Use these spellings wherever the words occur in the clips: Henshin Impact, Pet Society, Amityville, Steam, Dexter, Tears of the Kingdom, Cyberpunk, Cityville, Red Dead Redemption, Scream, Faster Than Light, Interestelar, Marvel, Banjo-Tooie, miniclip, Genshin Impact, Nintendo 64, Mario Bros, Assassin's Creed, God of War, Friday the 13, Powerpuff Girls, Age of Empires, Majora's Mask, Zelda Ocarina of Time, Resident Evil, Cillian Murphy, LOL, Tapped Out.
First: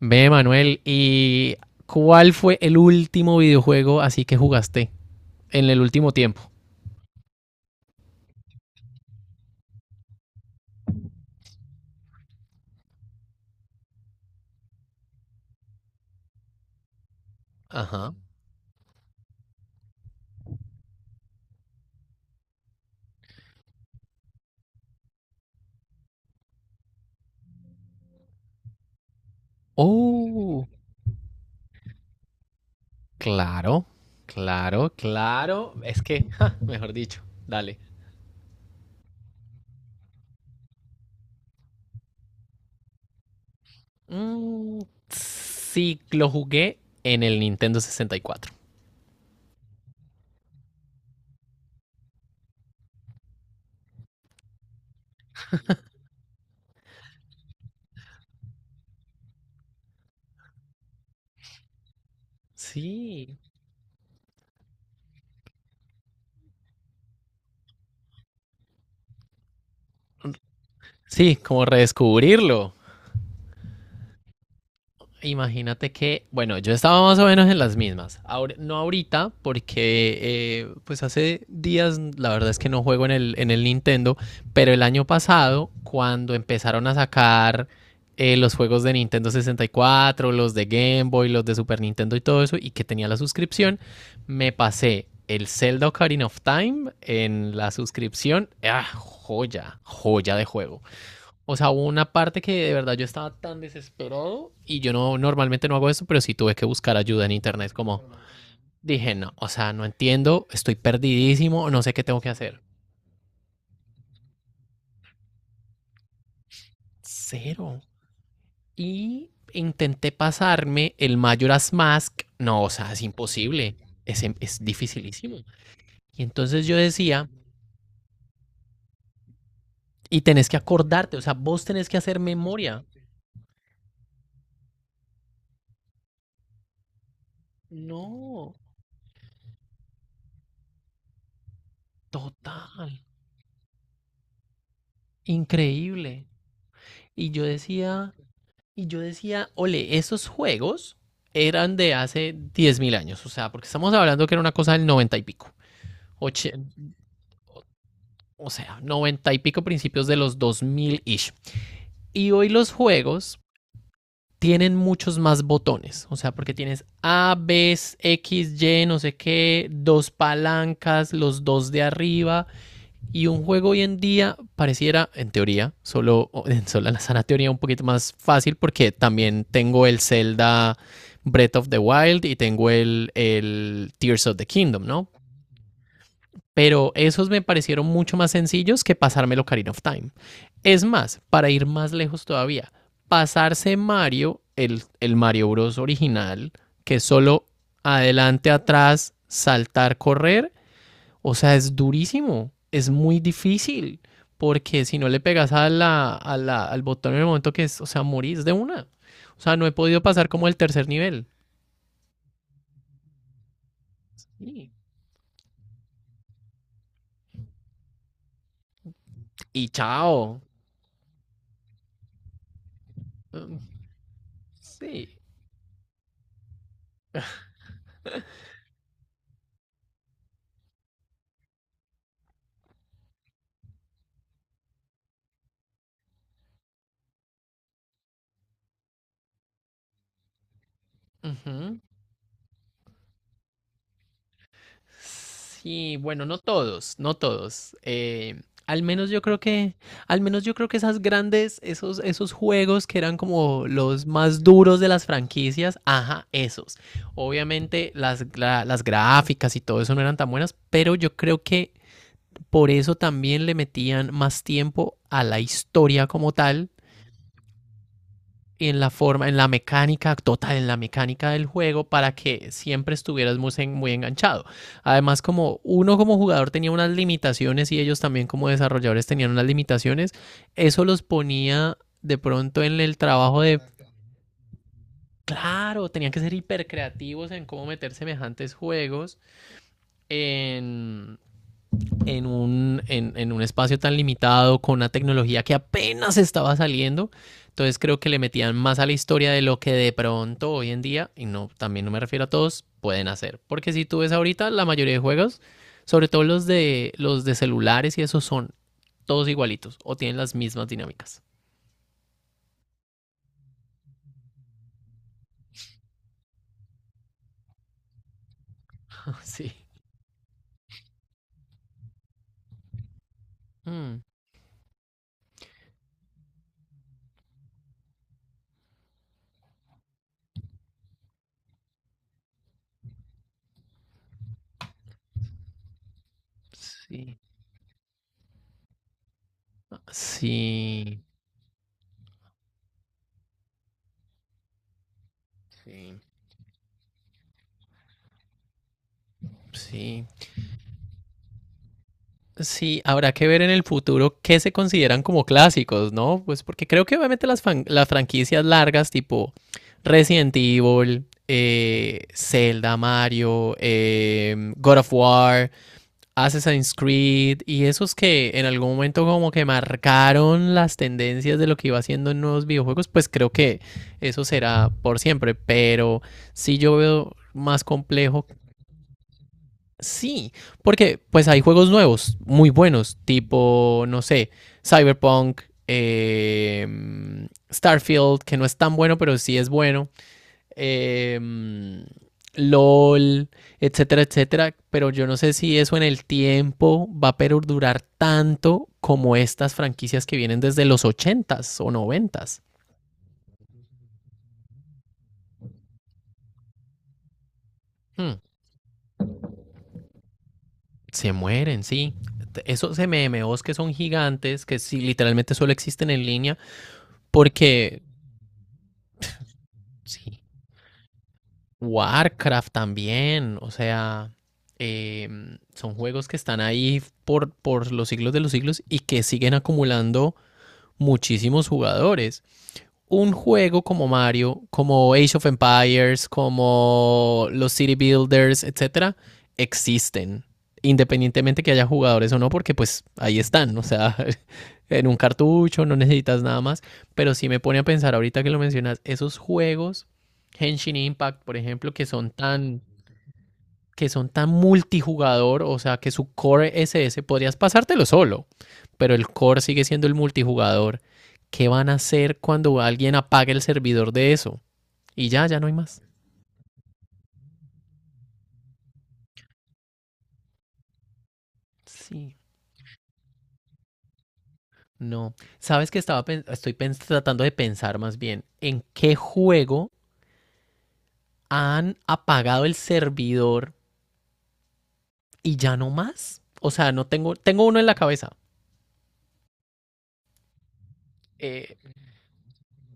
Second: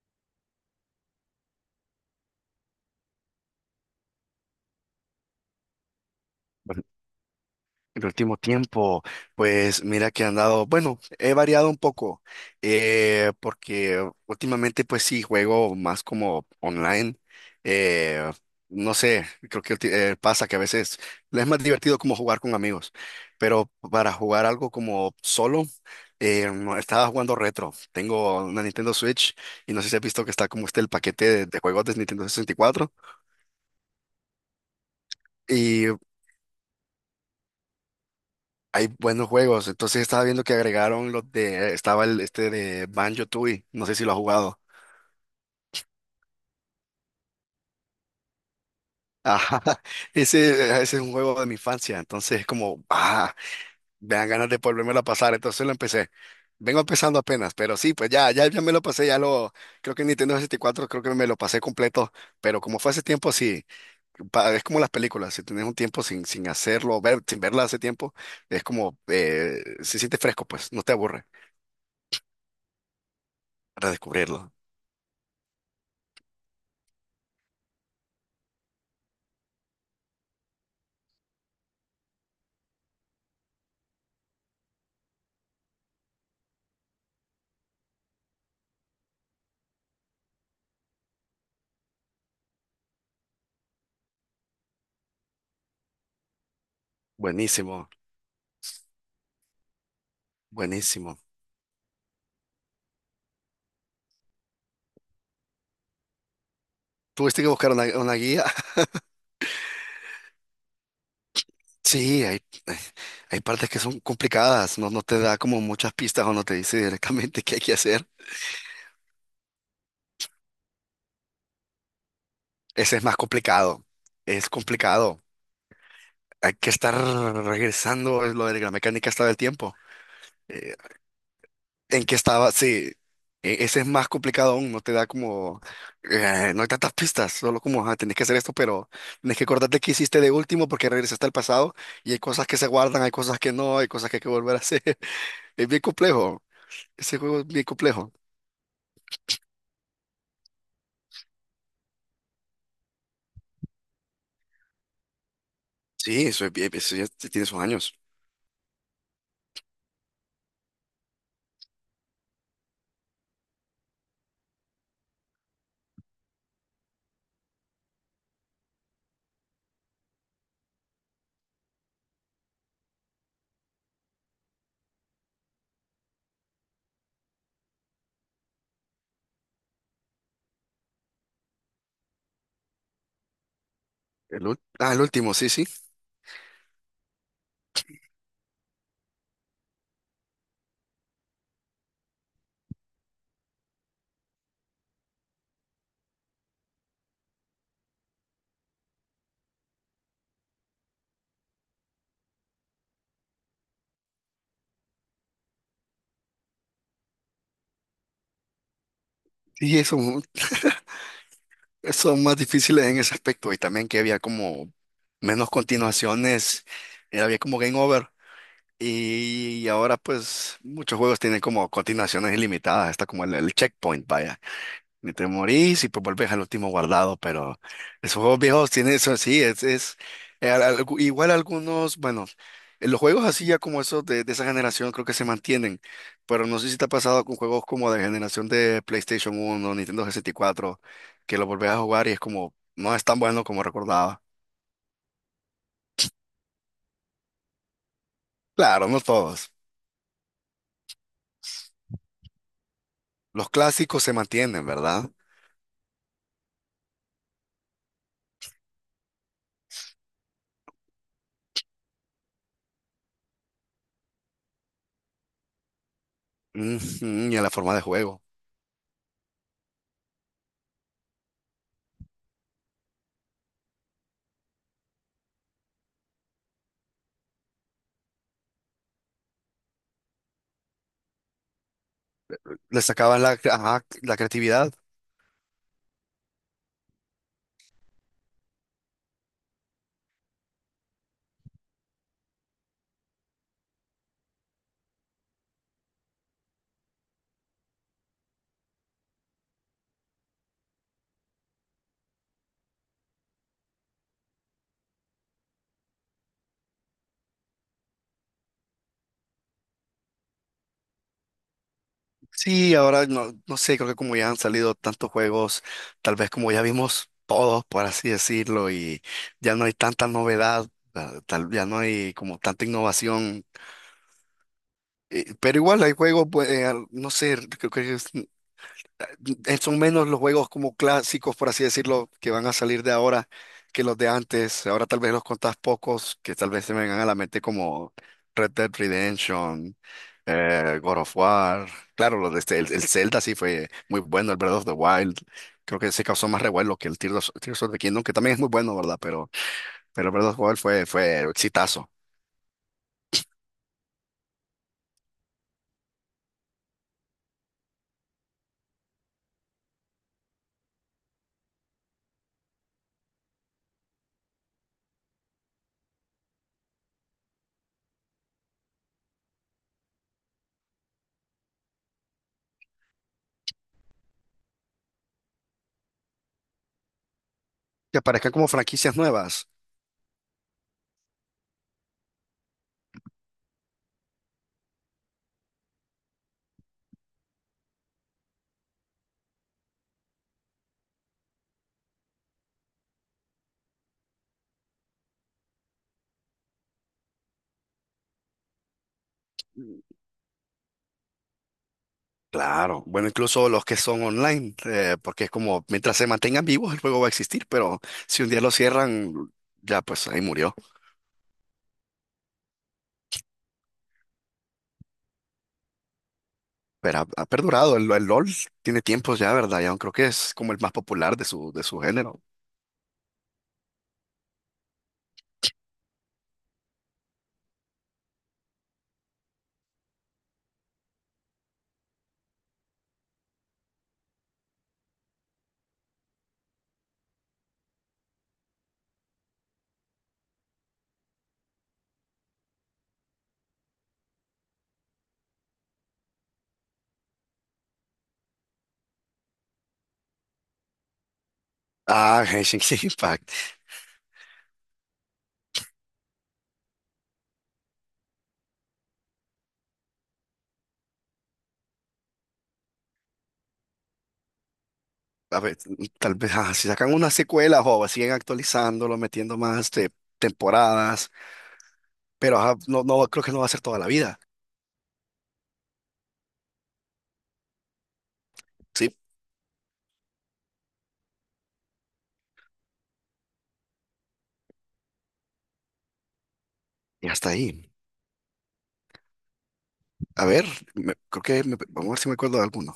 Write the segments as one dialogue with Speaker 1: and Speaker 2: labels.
Speaker 1: Ve, Manuel, ¿y cuál fue el último videojuego así que jugaste en el último tiempo?
Speaker 2: Pues el último tiempo, pues mira que he andado, bueno, he variado un poco, porque últimamente pues sí juego más como online,
Speaker 1: Ajá.
Speaker 2: eh, no sé, pasa que a veces es más divertido como jugar con amigos, pero para jugar algo como solo, no, estaba jugando retro, tengo una Nintendo Switch y no sé si has visto que está como
Speaker 1: Oh,
Speaker 2: este el paquete de juegos de Nintendo 64.
Speaker 1: claro, claro, claro. Es que, ja, mejor dicho, dale.
Speaker 2: Hay buenos juegos. Entonces estaba viendo que agregaron los de, estaba el este de Banjo-Tooie. No sé si lo has jugado.
Speaker 1: Mm, sí, lo jugué en el Nintendo 64.
Speaker 2: Ajá. Ese, ese es un juego de mi infancia. Entonces es como, ah, me dan ganas de volvérmelo a pasar. Entonces lo empecé. Vengo empezando apenas, pero sí, pues ya me lo pasé, creo que en Nintendo sesenta y cuatro, creo que me lo pasé completo, pero como fue hace tiempo,
Speaker 1: Sí.
Speaker 2: sí, es como las películas, si tienes un tiempo sin hacerlo, sin verla hace tiempo, es como, se siente fresco, pues, no te aburre
Speaker 1: Sí, como redescubrirlo.
Speaker 2: redescubrirlo.
Speaker 1: Imagínate que, bueno, yo estaba más o menos en las mismas. No ahorita, porque pues hace días la verdad es que no juego en el Nintendo, pero el año pasado, cuando empezaron a sacar los juegos de Nintendo 64, los de Game Boy, los de Super Nintendo y todo eso, y que tenía la suscripción, me pasé el Zelda Ocarina of Time en la
Speaker 2: Buenísimo.
Speaker 1: suscripción. Ah, joya, joya de juego.
Speaker 2: Buenísimo.
Speaker 1: O sea, hubo una parte que de verdad yo estaba tan desesperado y yo no normalmente no hago eso, pero sí tuve que buscar ayuda en
Speaker 2: Tuviste que
Speaker 1: internet.
Speaker 2: buscar una,
Speaker 1: Como
Speaker 2: una guía.
Speaker 1: dije, no, o sea, no entiendo, estoy perdidísimo, no sé qué tengo
Speaker 2: Sí,
Speaker 1: que hacer.
Speaker 2: eh, hay partes que son complicadas, no, no te da como muchas pistas o no te dice directamente qué hay que
Speaker 1: Cero.
Speaker 2: hacer.
Speaker 1: Y intenté pasarme el Majora's Mask. No, o sea,
Speaker 2: Ese
Speaker 1: es
Speaker 2: es más
Speaker 1: imposible.
Speaker 2: complicado,
Speaker 1: Es,
Speaker 2: es
Speaker 1: es
Speaker 2: complicado.
Speaker 1: dificilísimo. Y
Speaker 2: Hay
Speaker 1: entonces
Speaker 2: que
Speaker 1: yo
Speaker 2: estar
Speaker 1: decía,
Speaker 2: regresando, es lo de la mecánica está del tiempo.
Speaker 1: y tenés que
Speaker 2: Eh,
Speaker 1: acordarte, o sea, vos tenés que
Speaker 2: ¿En qué
Speaker 1: hacer
Speaker 2: estaba?
Speaker 1: memoria.
Speaker 2: Sí, ese es más complicado aún, no te da como, no hay tantas pistas, solo como, ah, tenés que hacer esto,
Speaker 1: No,
Speaker 2: pero tenés que acordarte qué hiciste de último porque regresaste al pasado y hay cosas que se
Speaker 1: total,
Speaker 2: guardan, hay cosas que no, hay cosas que hay que volver a hacer. Es bien
Speaker 1: increíble.
Speaker 2: complejo. Ese
Speaker 1: Y
Speaker 2: juego
Speaker 1: yo
Speaker 2: es bien complejo.
Speaker 1: decía, Y yo decía, ole, esos juegos eran de hace 10.000 años, o sea, porque estamos hablando que era una cosa del 90 y pico,
Speaker 2: Sí, eso,
Speaker 1: oche-
Speaker 2: eso ya tiene sus años.
Speaker 1: o sea, 90 y pico, principios de los dos mil ish. Y hoy los juegos tienen muchos más botones, o sea, porque tienes A, B, X, Y, no sé qué, dos palancas, los dos de arriba. Y un juego hoy en día pareciera, en teoría, solo en sola la sana teoría, un poquito más fácil, porque también tengo el Zelda Breath of the Wild y tengo el Tears of the Kingdom,
Speaker 2: El
Speaker 1: ¿no?
Speaker 2: último, sí, sí.
Speaker 1: Pero esos me parecieron mucho más sencillos que pasarme el Ocarina of Time. Es más, para ir más lejos todavía, pasarse Mario, el Mario Bros original, que es solo adelante, atrás, saltar, correr, o sea, es durísimo, es muy difícil, porque si no le pegas a la, al botón en el momento que es, o sea, morís de una. O sea, no he
Speaker 2: Sí, eso,
Speaker 1: podido pasar como el tercer nivel.
Speaker 2: son más difíciles en ese aspecto. Y también que había
Speaker 1: Y,
Speaker 2: como menos continuaciones. Había como game over. Y
Speaker 1: y
Speaker 2: ahora
Speaker 1: chao.
Speaker 2: pues muchos juegos tienen como continuaciones ilimitadas. Está como el
Speaker 1: Mm,
Speaker 2: checkpoint, vaya. Ni
Speaker 1: sí.
Speaker 2: te morís y pues volvés al último guardado, pero esos juegos viejos tienen eso, sí, igual algunos, bueno, los juegos así ya como esos de esa generación creo que se mantienen, pero no sé si te ha pasado con juegos como de generación de PlayStation uno Nintendo 64, que los volvés a
Speaker 1: Ujú.
Speaker 2: jugar y es como, no es tan bueno como recordaba.
Speaker 1: Sí, bueno, no todos, no todos. Al
Speaker 2: Claro, no
Speaker 1: menos yo creo
Speaker 2: todos.
Speaker 1: que, al menos yo creo que esas grandes, esos juegos que eran
Speaker 2: Los
Speaker 1: como
Speaker 2: clásicos
Speaker 1: los
Speaker 2: se
Speaker 1: más
Speaker 2: mantienen,
Speaker 1: duros de las
Speaker 2: ¿verdad?
Speaker 1: franquicias, ajá, esos. Obviamente las, las gráficas y todo eso no eran tan buenas, pero yo creo que por eso también le metían más tiempo a la historia como tal,
Speaker 2: Ujú, y en la forma de juego.
Speaker 1: en la forma, en la mecánica total, en la mecánica del juego, para que siempre estuvieras muy, muy enganchado. Además, como uno como jugador tenía unas limitaciones y ellos también como desarrolladores tenían unas limitaciones, eso los ponía de pronto en
Speaker 2: Le
Speaker 1: el
Speaker 2: sacabas la,
Speaker 1: trabajo de,
Speaker 2: ajá, la creatividad.
Speaker 1: claro, tenían que ser hipercreativos en cómo meter semejantes juegos en en un espacio tan limitado, con una tecnología que apenas estaba saliendo. Entonces creo que le metían más a la historia de lo que de pronto hoy en día, y no, también no me refiero a todos, pueden hacer. Porque si tú ves ahorita, la mayoría de juegos, sobre todo los de celulares, y esos son todos igualitos o tienen las mismas dinámicas.
Speaker 2: Sí, ahora no, no sé, creo que como ya han salido tantos juegos, tal vez como ya vimos todos, por así decirlo, y
Speaker 1: Sí.
Speaker 2: ya no hay tanta novedad, ya no hay como tanta innovación,
Speaker 1: Mm,
Speaker 2: pero igual hay juegos, pues, no sé, son menos los juegos como clásicos, por así decirlo, que van a salir de ahora que los de antes. Ahora tal vez los contás pocos, que tal vez se me vengan a la
Speaker 1: sí.
Speaker 2: mente como Red Dead Redemption, God
Speaker 1: Sí.
Speaker 2: of War. Claro, los de el Zelda sí fue muy bueno, el Breath of the Wild. Creo que
Speaker 1: Sí.
Speaker 2: se causó más revuelo que el Tears of the Kingdom, que también es muy bueno, ¿verdad?
Speaker 1: Sí.
Speaker 2: Pero el Breath of the Wild fue exitazo.
Speaker 1: Sí, habrá que ver en el futuro qué se consideran como clásicos, ¿no? Pues porque creo que obviamente las, las franquicias largas, tipo Resident Evil, Zelda, Mario, God of War, Assassin's Creed y esos, que en algún momento como que marcaron las tendencias de lo que iba haciendo en nuevos videojuegos, pues creo que eso será por siempre, pero sí yo veo más
Speaker 2: Que
Speaker 1: complejo.
Speaker 2: aparezcan como franquicias nuevas.
Speaker 1: Sí, porque pues hay juegos nuevos, muy buenos, tipo, no sé, Cyberpunk, eh, Starfield, que no es tan bueno, pero sí es bueno, eh, LOL, etcétera, etcétera. Pero yo no sé si eso en el tiempo va a perdurar tanto como estas franquicias que vienen desde los ochentas o noventas.
Speaker 2: Claro, bueno, incluso los que son online, porque es como mientras se mantengan vivos el juego va a existir, pero
Speaker 1: Hmm,
Speaker 2: si un día lo cierran, ya pues ahí murió.
Speaker 1: Se mueren, sí. Esos MMOs que son gigantes, que sí, literalmente solo existen en línea,
Speaker 2: Pero ha perdurado,
Speaker 1: porque...
Speaker 2: el LOL tiene tiempos ya, ¿verdad? Ya creo que
Speaker 1: Sí.
Speaker 2: es como el más popular de de su género.
Speaker 1: Warcraft también, o sea, son juegos que están ahí por los siglos de los siglos y que siguen acumulando muchísimos jugadores. Un juego como Mario, como Age of Empires, como los City Builders, etcétera, existen, independientemente que haya jugadores o no, porque pues ahí están, o sea, en un cartucho, no necesitas nada más. Pero sí me pone a pensar ahorita que lo mencionas, esos juegos, Henshin Impact, por ejemplo, que son
Speaker 2: Ah,
Speaker 1: tan
Speaker 2: Genshin Impact.
Speaker 1: que son tan multijugador, o sea que su core SS podrías pasártelo solo, pero el core sigue siendo el multijugador. ¿Qué van a hacer cuando alguien apague el servidor de eso? Y ya,
Speaker 2: A
Speaker 1: ya no hay
Speaker 2: ver,
Speaker 1: más.
Speaker 2: tal vez si sacan una secuela o siguen actualizándolo, metiendo más este, temporadas,
Speaker 1: Sí,
Speaker 2: pero ajá, no, no creo que no va a ser toda la vida.
Speaker 1: no. Sabes que estoy tratando de pensar más bien en qué
Speaker 2: Sí,
Speaker 1: juego han apagado el servidor y ya no más. O sea, no
Speaker 2: y
Speaker 1: tengo,
Speaker 2: hasta
Speaker 1: tengo uno
Speaker 2: ahí.
Speaker 1: en la cabeza.
Speaker 2: A ver,
Speaker 1: Eh,
Speaker 2: vamos a ver si me acuerdo de alguno.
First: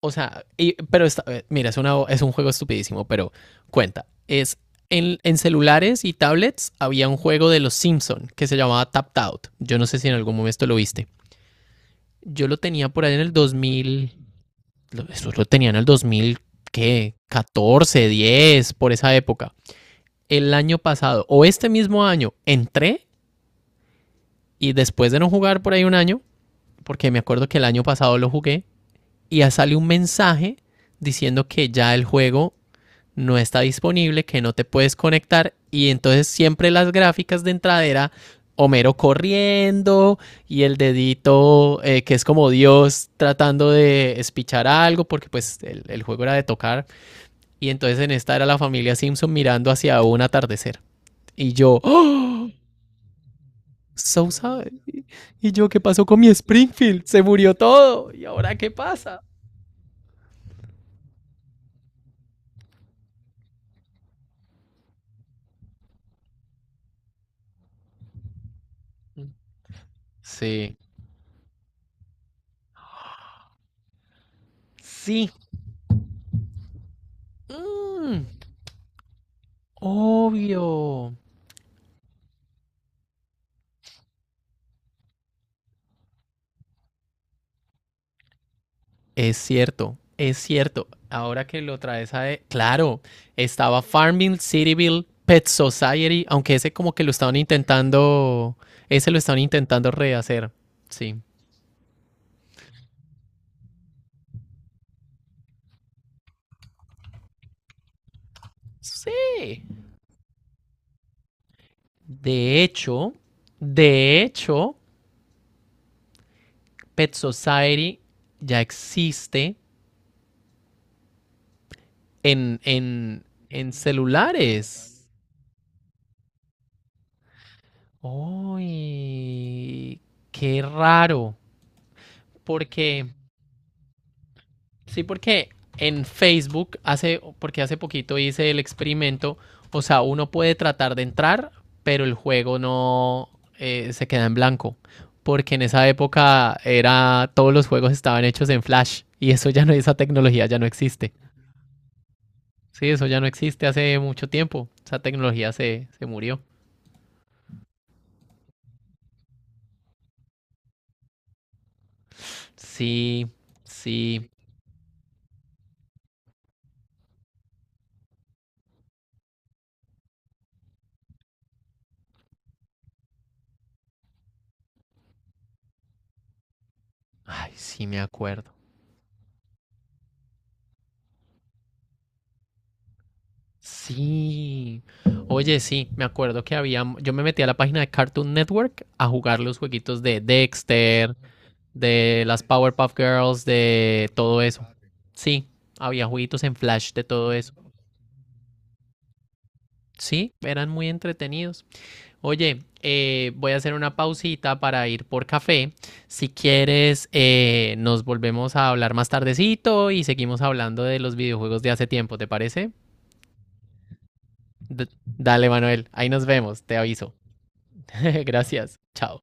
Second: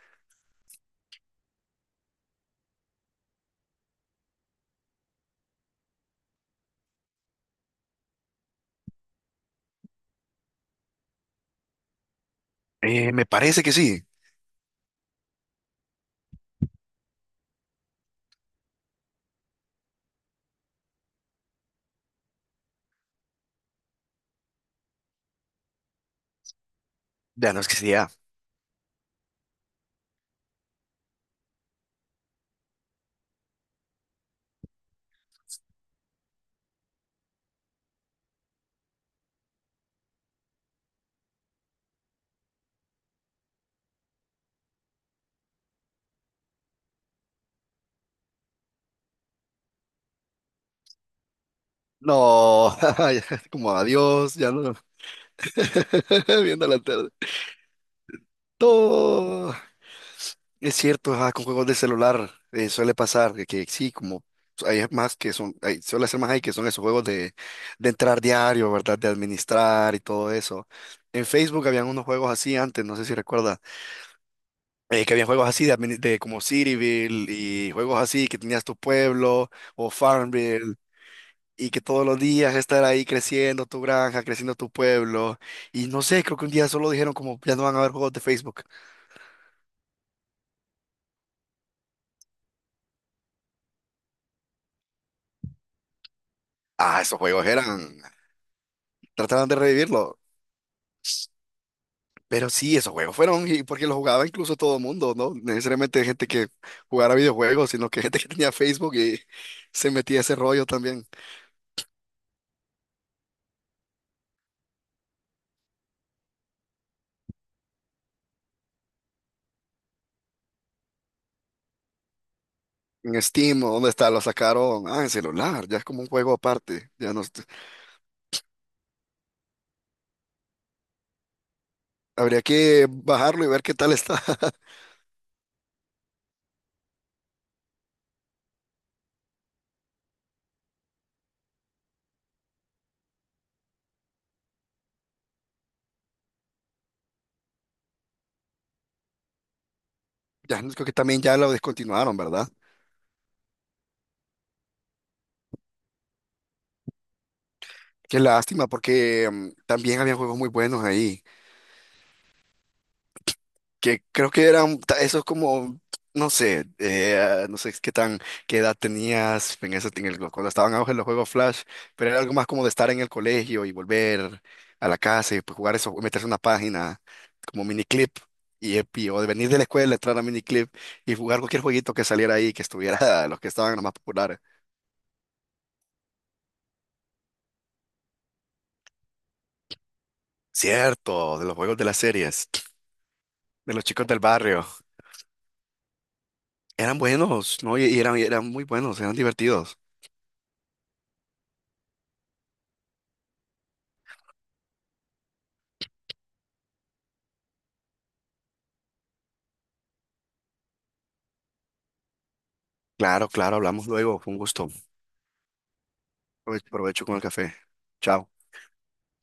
Speaker 1: O sea, pero mira, es un juego estupidísimo, pero cuenta. Es En celulares y tablets había un juego de los Simpson que se llamaba Tapped Out. Yo no sé si en algún momento lo viste. Yo lo tenía por ahí en
Speaker 2: Me
Speaker 1: el
Speaker 2: parece que sí.
Speaker 1: 2000. Eso lo tenía en el 2000, ¿qué? 14, 10, por esa época. El año pasado, o este mismo año, entré, y después de no jugar por ahí un año, porque me acuerdo
Speaker 2: Ya
Speaker 1: que
Speaker 2: no
Speaker 1: el
Speaker 2: es que
Speaker 1: año
Speaker 2: sea.
Speaker 1: pasado lo jugué, y ya sale un mensaje diciendo que ya el juego no está disponible, que no te puedes conectar. Y entonces, siempre las gráficas de entrada era Homero corriendo y el dedito, que es como Dios tratando de espichar algo, porque pues el juego era de tocar. Y entonces, en esta era la familia Simpson mirando hacia un atardecer, y yo, ¡oh!,
Speaker 2: No, como
Speaker 1: so
Speaker 2: adiós, ya
Speaker 1: sad.
Speaker 2: no.
Speaker 1: Y yo, ¿qué pasó con mi
Speaker 2: Viendo la
Speaker 1: Springfield?
Speaker 2: tarde.
Speaker 1: Se murió todo. Y ahora, ¿qué pasa?
Speaker 2: No, es cierto, ajá, con juegos de celular suele pasar que sí, como hay más que son, hay- suele ser más ahí que son esos juegos de entrar diario, ¿verdad? De administrar y todo eso.
Speaker 1: Sí,
Speaker 2: En Facebook habían unos juegos así antes, no sé si recuerdas, que habían
Speaker 1: sí.
Speaker 2: juegos así de como Cityville y juegos
Speaker 1: Mm,
Speaker 2: así que tenías tu pueblo o Farmville.
Speaker 1: obvio.
Speaker 2: Y que todos los días estar ahí creciendo tu granja, creciendo tu pueblo. Y no sé, creo que un día solo dijeron como ya no van a haber juegos de Facebook.
Speaker 1: Es cierto, es cierto. Ahora que lo traes a... Claro, estaba Farmville, Cityville, Pet Society, aunque ese como
Speaker 2: Ah,
Speaker 1: que lo
Speaker 2: esos
Speaker 1: estaban
Speaker 2: juegos eran,
Speaker 1: intentando... Ese lo estaban
Speaker 2: trataban de
Speaker 1: intentando
Speaker 2: revivirlo.
Speaker 1: rehacer. Sí.
Speaker 2: Pero sí, esos juegos fueron, y porque los jugaba incluso todo el mundo, ¿no? No necesariamente gente que jugara videojuegos, sino que gente que tenía Facebook y
Speaker 1: Sí.
Speaker 2: se metía a ese rollo también.
Speaker 1: De hecho, de hecho, Pet Society ya existe en,
Speaker 2: En
Speaker 1: en,
Speaker 2: Steam,
Speaker 1: en
Speaker 2: ¿o dónde está? Lo sacaron, ah,
Speaker 1: celulares.
Speaker 2: en celular, ya es como un juego aparte. Ya no, est-
Speaker 1: ¡Uy! ¡Qué raro!
Speaker 2: habría que
Speaker 1: Porque...
Speaker 2: bajarlo y ver qué tal está.
Speaker 1: Sí, porque en Facebook porque hace poquito hice el experimento, o sea, uno puede tratar de entrar, pero el juego no, se queda en blanco, porque en esa época era todos los juegos estaban hechos en Flash, y eso ya no, esa tecnología ya
Speaker 2: Ya
Speaker 1: no
Speaker 2: creo que
Speaker 1: existe.
Speaker 2: también ya lo descontinuaron, ¿verdad?
Speaker 1: Sí, eso ya no existe hace mucho tiempo. Esa tecnología se murió.
Speaker 2: Qué lástima, porque también había juegos muy buenos ahí,
Speaker 1: Sí,
Speaker 2: que
Speaker 1: sí.
Speaker 2: creo que esos como, no sé, no sé qué edad tenías en ese, cuando estaban en auge los juegos Flash, pero era algo más como de estar en el colegio y volver a la casa y pues, jugar eso, meterse en una página
Speaker 1: Ay,
Speaker 2: como
Speaker 1: sí me
Speaker 2: miniclip
Speaker 1: acuerdo.
Speaker 2: o de venir de la escuela, entrar a miniclip y jugar cualquier jueguito que saliera ahí, los que estaban los más populares.
Speaker 1: Sí. Oye, sí, me acuerdo que yo me metí a la página de Cartoon Network a jugar los jueguitos de Dexter,
Speaker 2: Cierto, de los juegos de las
Speaker 1: de las
Speaker 2: series,
Speaker 1: Powerpuff Girls,
Speaker 2: de los chicos
Speaker 1: de
Speaker 2: del
Speaker 1: todo
Speaker 2: barrio.
Speaker 1: eso. Sí, había jueguitos en Flash
Speaker 2: Eran
Speaker 1: de todo eso.
Speaker 2: buenos, ¿no? Y eran muy buenos, eran divertidos.
Speaker 1: Sí, eran muy entretenidos. Oye, voy a hacer una pausita para ir por café. Si quieres, nos volvemos a hablar más tardecito y seguimos hablando de los videojuegos de hace tiempo, ¿te parece?
Speaker 2: Claro, claro, hablamos luego. Fue un gusto.
Speaker 1: Dale, Manuel, ahí nos vemos, te
Speaker 2: Provecho
Speaker 1: aviso.
Speaker 2: con el café. Chao.
Speaker 1: Gracias. Chao.